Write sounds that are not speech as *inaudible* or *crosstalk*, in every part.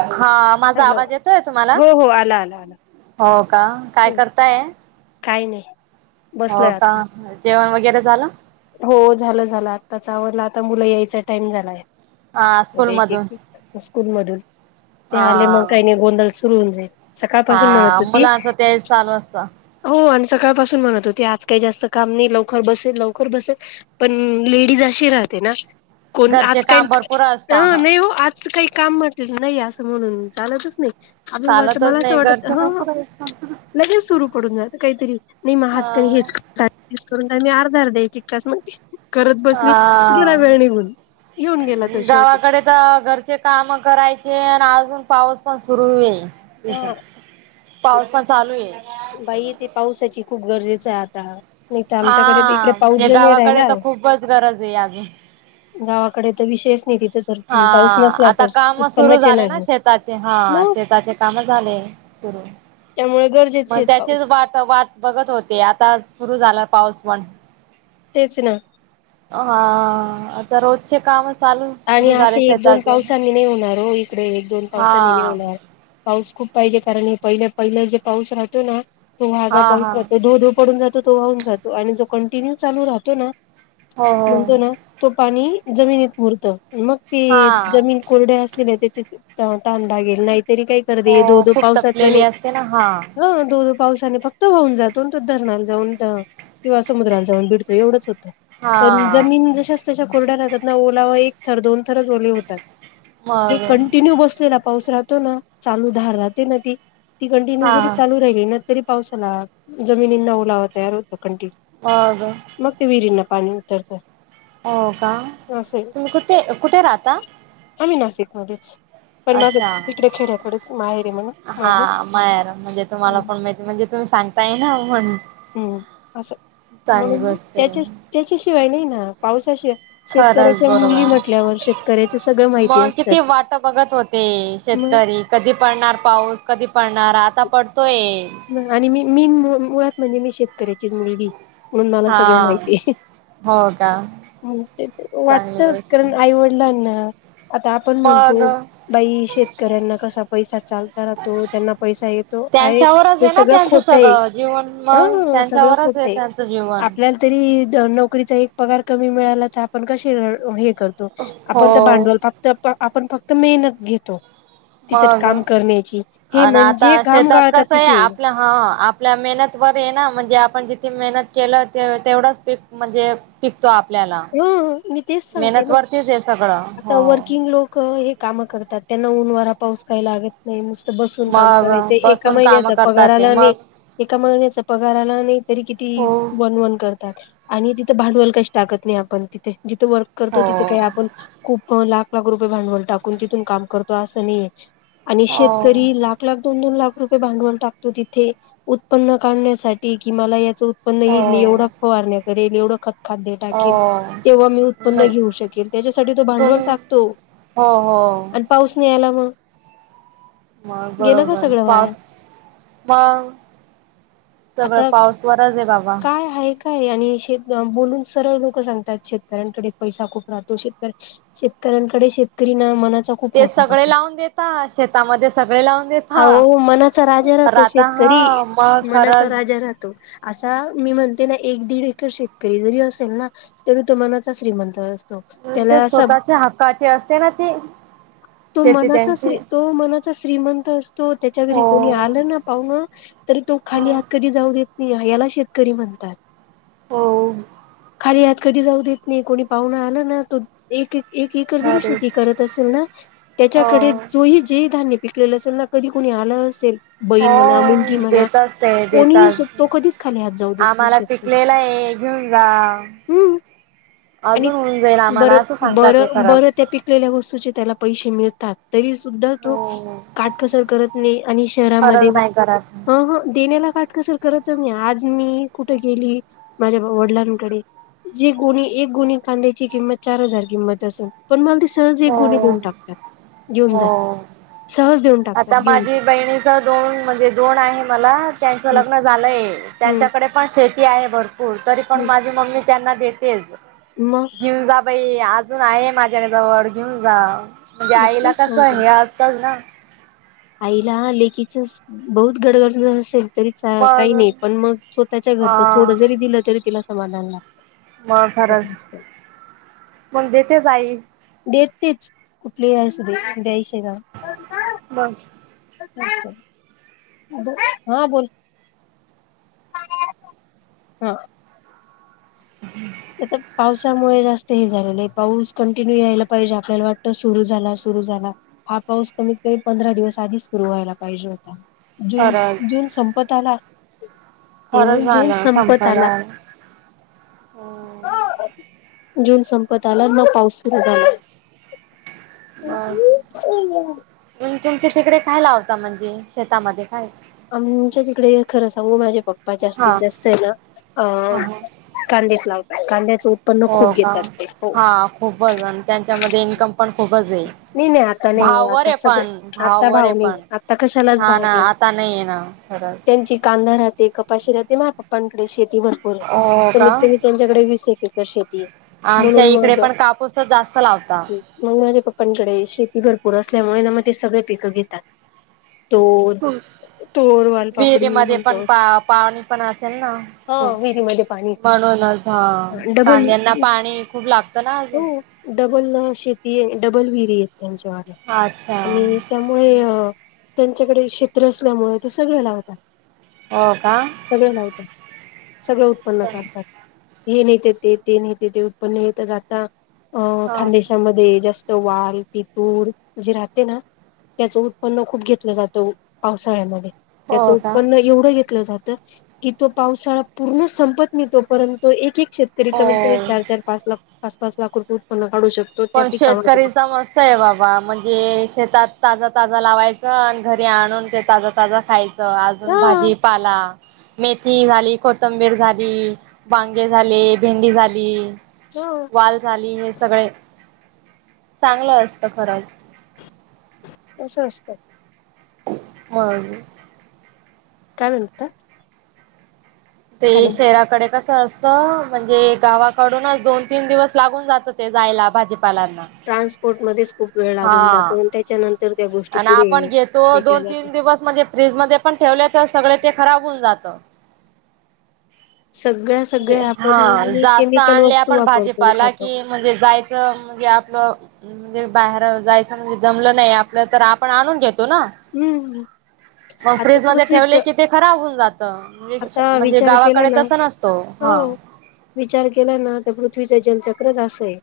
हा माझा हॅलो आवाज येतोय तुम्हाला, हो हो आला आला आला हो का काय करताय. काही नाही. बसलोय हो, का आता जेवण वगैरे झालं. हो झालं, झालं आताच आवरला, आता मुलं यायचा टाइम झालाय. हा स्कूल मधून स्कूल मधून ते हा आले मग काही नाही, गोंधळ सुरू होऊन जाईल. सकाळपासून म्हणत हा होती. मुलांच तेच चालू असत हो आणि सकाळपासून म्हणत होती. आज काही जास्त काम नाही लवकर बसेल, लवकर बसेल, पण लेडीज अशी राहते ना कोण घरचे आज काही, काम भरपूर असत ह नाही हो आज अस काही काम म्हटलेलं नाही, असं म्हणून चालतच नाही. आपल्याला वाटत चालतच मला असं नाही वाटतं. घरचे हो, हो भरपूर असत लगेच सुरू पडून जा काहीतरी नाही. मग हाच का हा हेच करून का मी अर्धा, अर्धा एक एक तास म्हणते करत बसली. गेला हा वेळ निघून येेऊन गेला तो शेवटी. आता घरचे काम करायचे, आणि अजून पाऊस पण सुरू हा आहे. पाऊस पण चालू आहे. बाई येथे पावसाची खूप गरजेचं आहे आता. नाही तर, आमच्याकडे इकडे हा पाऊस म्हणजे जाऊण गावाकडे राहिला. तर खूपच गरज आहे अजून गावाकडे तर विषयच नाही. तिथं हा आता काम सुरू येणार झाले ना नाही शेताचे. हा मग शेताचे काम झाले, सुरू. त्यामुळे गरजेच मग त्याचीच वाट, वाट बघत होते. आता सुरू झाला पाऊस पण. तेच ना. हा, आता रोजचे कामच आणि असे एक, दोन पावसानी नाही होणार हो, इकडे एक, दोन हा पावसानी नाही होणार. पाऊस खूप पाहिजे. कारण हे पहिले, पहिले जे पाऊस राहतो ना तो वागा हा पाऊस हा जातो, धोधो पडून जातो तो वाहून जातो. आणि जो कंटिन्यू चालू राहतो ना हो हो म्हणतो ना तो पाणी जमिनीत मुरतं, मग हा ते जमीन कोरडे असले ना तर ते तहान लागेल. नाहीतरी काही कर दे, हो धोधो खूप पावसाचं तपलेली नाही असते ना हा हं, धोधो पावसाने फक्त वाहून जातो ना. तो धरणाला जाऊन किंवा समुद्रात जाऊन भिडतो, एवढंच होतं. पण हा जमीन जशाच तशा कोरड्या राहतात, ना ओलावा एक थर, दोन थरच ओले होतात. हे मग कंटिन्यू बसलेला पाऊस राहतो ना, चालू धार राहते ना ती ती कंटिन्यू हा जरी चालू राहिली ना, तरी पावसाला जमिनींना ओलावा तयार होत कंटिन्यू. हां, ग. मग ते विहिरींना पाणी उतरतं. हो का? असंय तुम्ही कुठे, कुठे राहता? आम्ही नाशिकमध्येच. पण माझं अच्छा. तिकडे खेड्याकडेच माहेर आहे म्हणा हा, माझं माहेरात म्हणजे तुम्हाला पण माहिती, म्हणजे तुम्ही सांग ताय ना, म्हणुन. हं, असं, म्हणून आहे त्याच्या त्याच्याशिवाय नाही ना, पावसाशिवाय खरंच शेतकऱ्याच्या मुली बरोबर, म्हटल्यावर शेतकऱ्याच सगळं माहिती मग किती असतच वाट बघत होते, मग शेतकरी कधी पडणार पाऊस? कधी पडणार? आता पडतोय. आणि मी मीन मुळात, म्हणजे मी शेतकऱ्याचीच मुलगीये. म्हणून मला हा सगळं माहितीये. हो का चांगली वाटत गोष्ट कारण आईवडि लांना, आता आपण मग म्हणतो, बाई शेतकऱ्यांना कसा पैसा चाल त *unintelligible* त्यांना पैसा येतो. आहे त्यांच्यावरच हे आहे ना सगळं त्यांचं खोट आहे, सगळं जीवन मग ह.. सगळं खोट त्यांच्यावरच आहे. त्यांचं जीवन आपल्या तरी, नोकरीचा एक पगार कमी मिळाला तर, आपण कसे र हे कर आपण तर हो भांडवल फक्त, आपण फक्त मेहनत घेतो. तिथच मग काम करण्याची, हे आणि म्हणजे आता घाम शेतात गाळतात कसं आहे तिथे आपल्या हा, आपल्या मेहनत वर आहे ना, म्हणजे आपण जितकी मेहनत केलं, ते तेवढच पीक म्हणजे पिकतो आपल्याला. ह मी तेच सांगते मेहनत ना वरतीच आहे सगळं आता हो. वर्किंग लोक, हे काम करतात, त्यांना ऊन-वारा पाऊस काय लागत नाही, नुसतं बसून काम मग करायचं. एका बसून काम महिन्याचा करतात पगार ते आला मग नाही एका महिन्याचा पगार आला नाही, तरी किती हो वन, वन कर तात आणि तिथं भांडवल काहीच टाकत नाही आपण तिथे. जिथे वर्क करतो, हो तिथे काही आपण खूप लाख, लाख रुपये भांडवल टाकून, तिथून काम करतो, असं नाहीये आणि हो शेतकरी लाख एक लाख दोन - दोन लाख रुपये भांडवल टाकतो तिथे, उत्पन्न काढण्यासाठी कि मला याच पण नाही, मी एवढं फवारण्या करेल, एवढं खतखाद्य हो टाकेन हो तेव्हा मी उत्पन्न म घेऊ शकेल, त्याच्यासाठी, तो तुम भांडवल टाकतो., हो हो अन पाऊस नाही आला मग. मग गेलं का बरोबर, सगळं वाया पाऊस *unintelligible* सगळं आता पाऊस वरच आहे बाबा. काय आहे काय आणि *unintelligible* बोलून सरळ सांगतात,. शेतकऱ्यांकडे पैसा खूप राहतो, शेतकरी शेतकऱ्यांकडे शेतकरी मनाचा ते सगळे *unintelligible* लावून देता शेतामध्ये सगळे लावून देता आवो मनाचा राजा राहतो शेत राता शेतकरी हा मग मनाचा खरंच राजा राहतो. असा मी म्हणते ना, एक, दीड एकर शेतकरी जरी असेल ना, तरी तो मनाचा श्रीमंत अस स्वतःच्या हक्काचे असते ना ते. तो मनाचा श्री- तो मनाचा श्रीमंत असतो, त्याच्या हो घरी कोणी आला ना पाहूणा, तरी तो हो खाली हात कधी जाऊ देत नाही, याला शेतकरी म्हणतात. हो. खाली आत कधी जाऊ देत नाही. कोणी पाहुणा आलं ना तो एक, एक एकर जरी अरे शेती करत असेल ना, हो त्याच्याकडे जो ही जे धान्यं पिक केलं असेल ना, कधी कुणी आलं नसेल. हो बहीण म्हणा, मुलगी म्हणा, देतच ते कोणी देतच असो तो कधीच खाली हात जाऊ देत नाही, आम्हाला शेतकरी. पिकलेला *unintelligible* हं आणि अजून होऊन जाईल आम्हाला बर, असं सांगतात बर, ते खरंच बरं त्या पिक त्याला वस्तूचे त्याला पैसे मिळतात तरी सुद्धा तो हो काटकसर करत नायी आणि शहरामध्ये खरंच नाही करत ह ह देण्याला काटकसर करतच नायी, आज मी कुठे गेली माझ्या वडलां जे गोणी एक गोणी कांद्याची किंमत चार हजार किंमत असन? पण मला ती सहज एक गोणी हो देऊन टाकतात, घेऊन जाय, हो सहज देऊन टाकतात, आता "घेऊन जा." माझी बहिणीच दोन म्हणजे दोन आहे मला त्यांचं हं, लग्न झालंय हं, त्यांच्याकडे पण शेती आहे भरपूर तरी पण हं. माझी मम्मी त्यांना देतेच मग घेऊन जा बाई, अजून आहे माझ्या जवळ घेऊन जा म्हणजे मग आईला तेच सांगते कसं, ना, हे असतल ना? आईला लेकीचं बहुत गडगंज असेल तरी काही मग नाही. पण मग स्वतःच्या घरच हा थोडं जरी दिलं तरी तिला समाधान लाग मग खरंच, मग देतेच आई देतेच कुठलीही असुदे द्यायशी ना बरं! *inaudible* अ *unintelligible* हा बोल *unintelligible* हा हम्म *inaudible* आता पावसामुळे जास्त हे झालेलंय. पाऊस कंटिन्यू यायला पाहिजे आपल्याला वाटतं सुरू झाला सुरु झाला हा पाऊस कमीत कमी पंधरा दिवस आधीच सुरू व्हायला पाहिजे होता? ज खरंच जून संपत आला खरंच येऊन जून झालं. संपत संपायला आला आ जून संपत आला ना, मग पाऊस सुरू झाला अ तुमच्या तिकडे काय लावता? म्हणजे शेतामध्ये काय? आमच्या तिकडे खरं सांगू माझे पप्पा जास्तीत हा जास्तय ना, अ ह कांदेच लावतात कांद्याच उत् हो का? हा खूपच आणि त्यांच्यामध्ये इन्कम पण खूपचय नाही नाही आता नाही हो आता सगळे आता भाववर आहे भाव नायी पण आता कशालाच हा भाव ना नाही आता आहे ना खरंच त्यांची कांदा राहते, कप पाशी राहते माय पप्पांकडे शेती भरपूरय हो का कमीत कमी त्यांच्याकडे वीस एके एकर शेतीय आमच्या इकडे पण कापूसच जास्त लावता मग माझ्या पप्पांकडे शेती भरपूर असल्यामुळे ना मग ते सगळे पिकं घेतात दोन विहिरी मधे पण पा पाणी पण असेल ना? हा खूप विहिरीमध्ये पाणी म्हणूनच हा डबल कांद्यांना पाणी खूप लागतं ना? अजून हो डबल शेतीये, डबल विहिरीयत त्यांच्या *unintelligible* अच्छा आणि त्या मुळे त्यांच्याकडे क्षेत्र असल्यामुळे ते सगळे लावतात हो का? सगळं लावतात. सगळं उत्पन्न काढतात. हे नाहित ते नाहीत ते उत्पन्न येत आता अ हा खानदेशामध्ये जास् *unintelligible* ती तुर जी राहते ना? त्याच उत्पन्न खूप घेतलं जातं पावसाळ्यामध्ये, त्याच हो का उत्पन्न एवढं घेतलं जात की तो पावसाळा पूर्ण संपत मिळतो परंतू एक एक कषेत्र तरी कमीतकमी हो चार पाच लाख पाच पाच लाख रुपय उत्पन्न काढू शक-' पण शेतकरीच समजत आहे बाबा म्हणजे शेतात ताज ताज लावायचं आणि घरी आणून ते ताज ताजं खायचं. अजून हा भाजी पाला मेथी -. मेथी झाली कोथंबीर झाली, वांगे झाले, भेंडी झाली. ह. वाल झाली हे सगळे. चांगलं असतं खरंच. तसं असतं. मग. काय म्हणता? ते हॅलो शहराकडे कस-. कसं असत म्हणजे गावाकडूनच दोन तीन दिवस लागून जातं ते जायला भाजीपाल्यांना. ट्रान्सपोर्ट मध्येच खूप वेळ लागून जातो आणि त्याच्यानंतर त्या गोष्टी पुढे विकल्या जातात. मध्ये, फ्रीज मध्ये पण ठेवले तर सगळे ते खराब होऊन जातं. सगळ्या-. जे सगळ्या हा आपण जास्त केमिकल आणल्या वस्तू आपण वापरतो आणि भाजीपाला खातो. कि-. म्हणजे जायचं म्हणजे आपलं-. म्हणजे बाहेर जायचं म्हणजे जमलं नाही आपलं तर आपण आणून घेतो ना. हम्म. मग आता फ्रीज मध्ये पृथ्वीच ठेवले की ते खराब होऊन जात. म्हणजे- मिरच्या. आता म्हणजे विचार केला गावाकडे ना तस नसतो. हो हा. विचार केला ना तर पृथ्वीच जलचक्रच अस हे.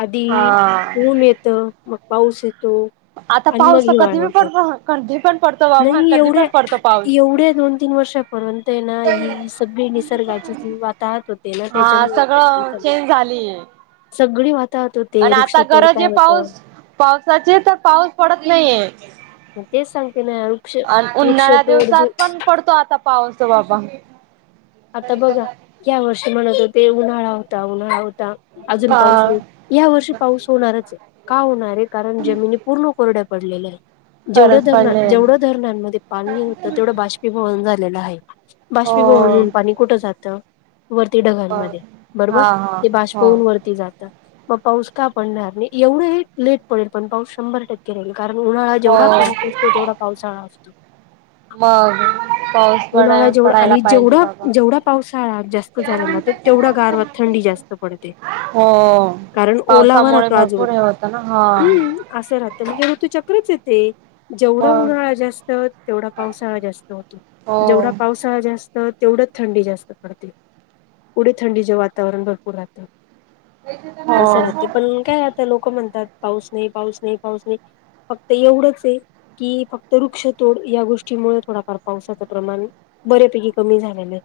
आधी हा ऊन येतं मग पाऊस येतो आता आणि मग पाऊस तर कधी हिवाळा बी येतो. पड कधी पण पडतो बाबा नाही कधी एवढ्या, पण पडतो पाऊस एवढ्या दोन तीन वर्षापर्यंत हे ना. ही-. सगळी निसर्गाची जी वाताहत होते ना हा त्याच्यामुळे होत हे सगळं ईथ. चेंज झालीय सगळी वाताहत अ-. आणि आता गरज आहे पाऊस पावसाची तर पाऊस पडत नाही हे. मग तेच सांगते ना वृक्ष वृक्ष उन्हाळ्या तोड जी दिवसात -. पण पडतो आता पाउस बाबा-. आता बघा ह्या वर्षी म्हणत होते उन्हाळा होता उन्हाळा होता अजून पाऊस हा नाही. ह्या वर्षी पाऊस होणारच हे का होणार हे कारण जमिनी पूर्ण कोरड्या पडलेल्या आहेत. जेवढं खरंच धरणा पडले जेवढं धरणांमध्ये पाणी होतं तेवढं बाष्पीभवन झालेलं आहे. हो बाष्पीभवन होऊन पाणी कुठं जातं? वरती ढगांमध्ये बरोबर हा हा ते हो बाष्पहून वरती जात. मग पाऊस का पडणार नाही एवढं हे लेट पडेल पण पाऊस शंभर टक्के- ह ह कारण उन्हाळा हो जेवढा कडक असतो तेेवढा पावसाळा असतो. मग पाऊस पडा उन्हाळा जेवढा पडायला आणि पाहिजे जेवढा मग. जेवढा पावसाळा जास्त झालेला तर तेवढा गारवा थंडी जास्त पडते. हो कारण ओलावा पावसामुळे राहतो अजुन भरपूर हे होतं ना हा हम्म असं राहतं म्हणजे ऋतू चक्रच हे ते. जेवढा मग उन्हाळा जास्त तेवढा पावसाळा जास्त होतो हो जेवढा पावसाळा जास्त- तेवढंच थंडी जास्त पडते पुढे थंडीचे वातावरण भरपूर राहतं. हो असं राहत पण काय आता लोक म्हणतात पाऊस नाही, पाऊस नाही, पाऊस नाही- फक्त एवढंच हे- कि फक्त वृक्षतोड या गोष्टीमुळे थोडाफार पावसाचं प्रमाण बऱ्यापैकी. कमी झालेल्या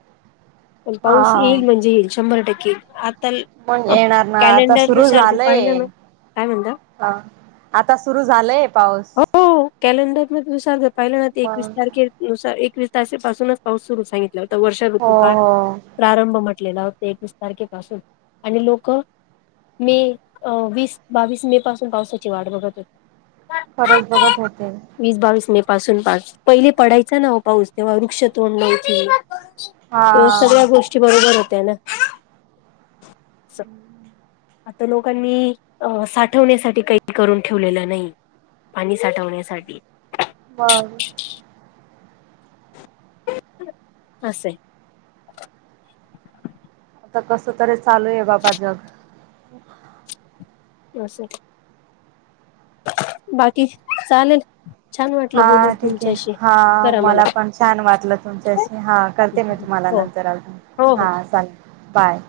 पण हा पाऊस येईल म्हणजे येईल शंभर टक्के आता. मण येणार ना आता कॅलेंडर सुरु नुसार जर झालंय पाहिलं हे. ना काय म्हणता अ आता सुरु झालंय हे पाऊस. हो कॅलेंडर म दुसार ज पाहिला ना मग एकवीस तारखे नुसार एकवीस ताासेपासूनच पाऊस सुरू सांगितला होता. वर्षा हो ऋतूपठ हो प्रारंभ म्हटलेला होता एकवीस तारखेपासून, आणि लोक- मे, वीस बावीस मे पासून पावसाची वाट बघत होते. खरंच बघत होते. वीस बावीस मे पासून पार, पहिले पडायचा ना पाऊस तेव्हा वृक्ष तोंड द्यायच. हा तेव्हा सगळ्या गोष्टी बरोबर होत्या ना. आता लोकांनी, साठवण्यासाठी काही करून ठेवलेलं नाही. पाणी साठवण्यासाठी. हा *unintelligible* असे. आता कस तरी चालू आहे बाबा जग. हो *inaudible* असं. बाकी? चालेल छान वाटलं बोलून हा ठीक आहे तुमच्याशी. हा मला पण छान वाटलं तुमच्याशी, हा करते मी तुम्हाला हो नंतर अजून. हो हो हा चालेल, बाय.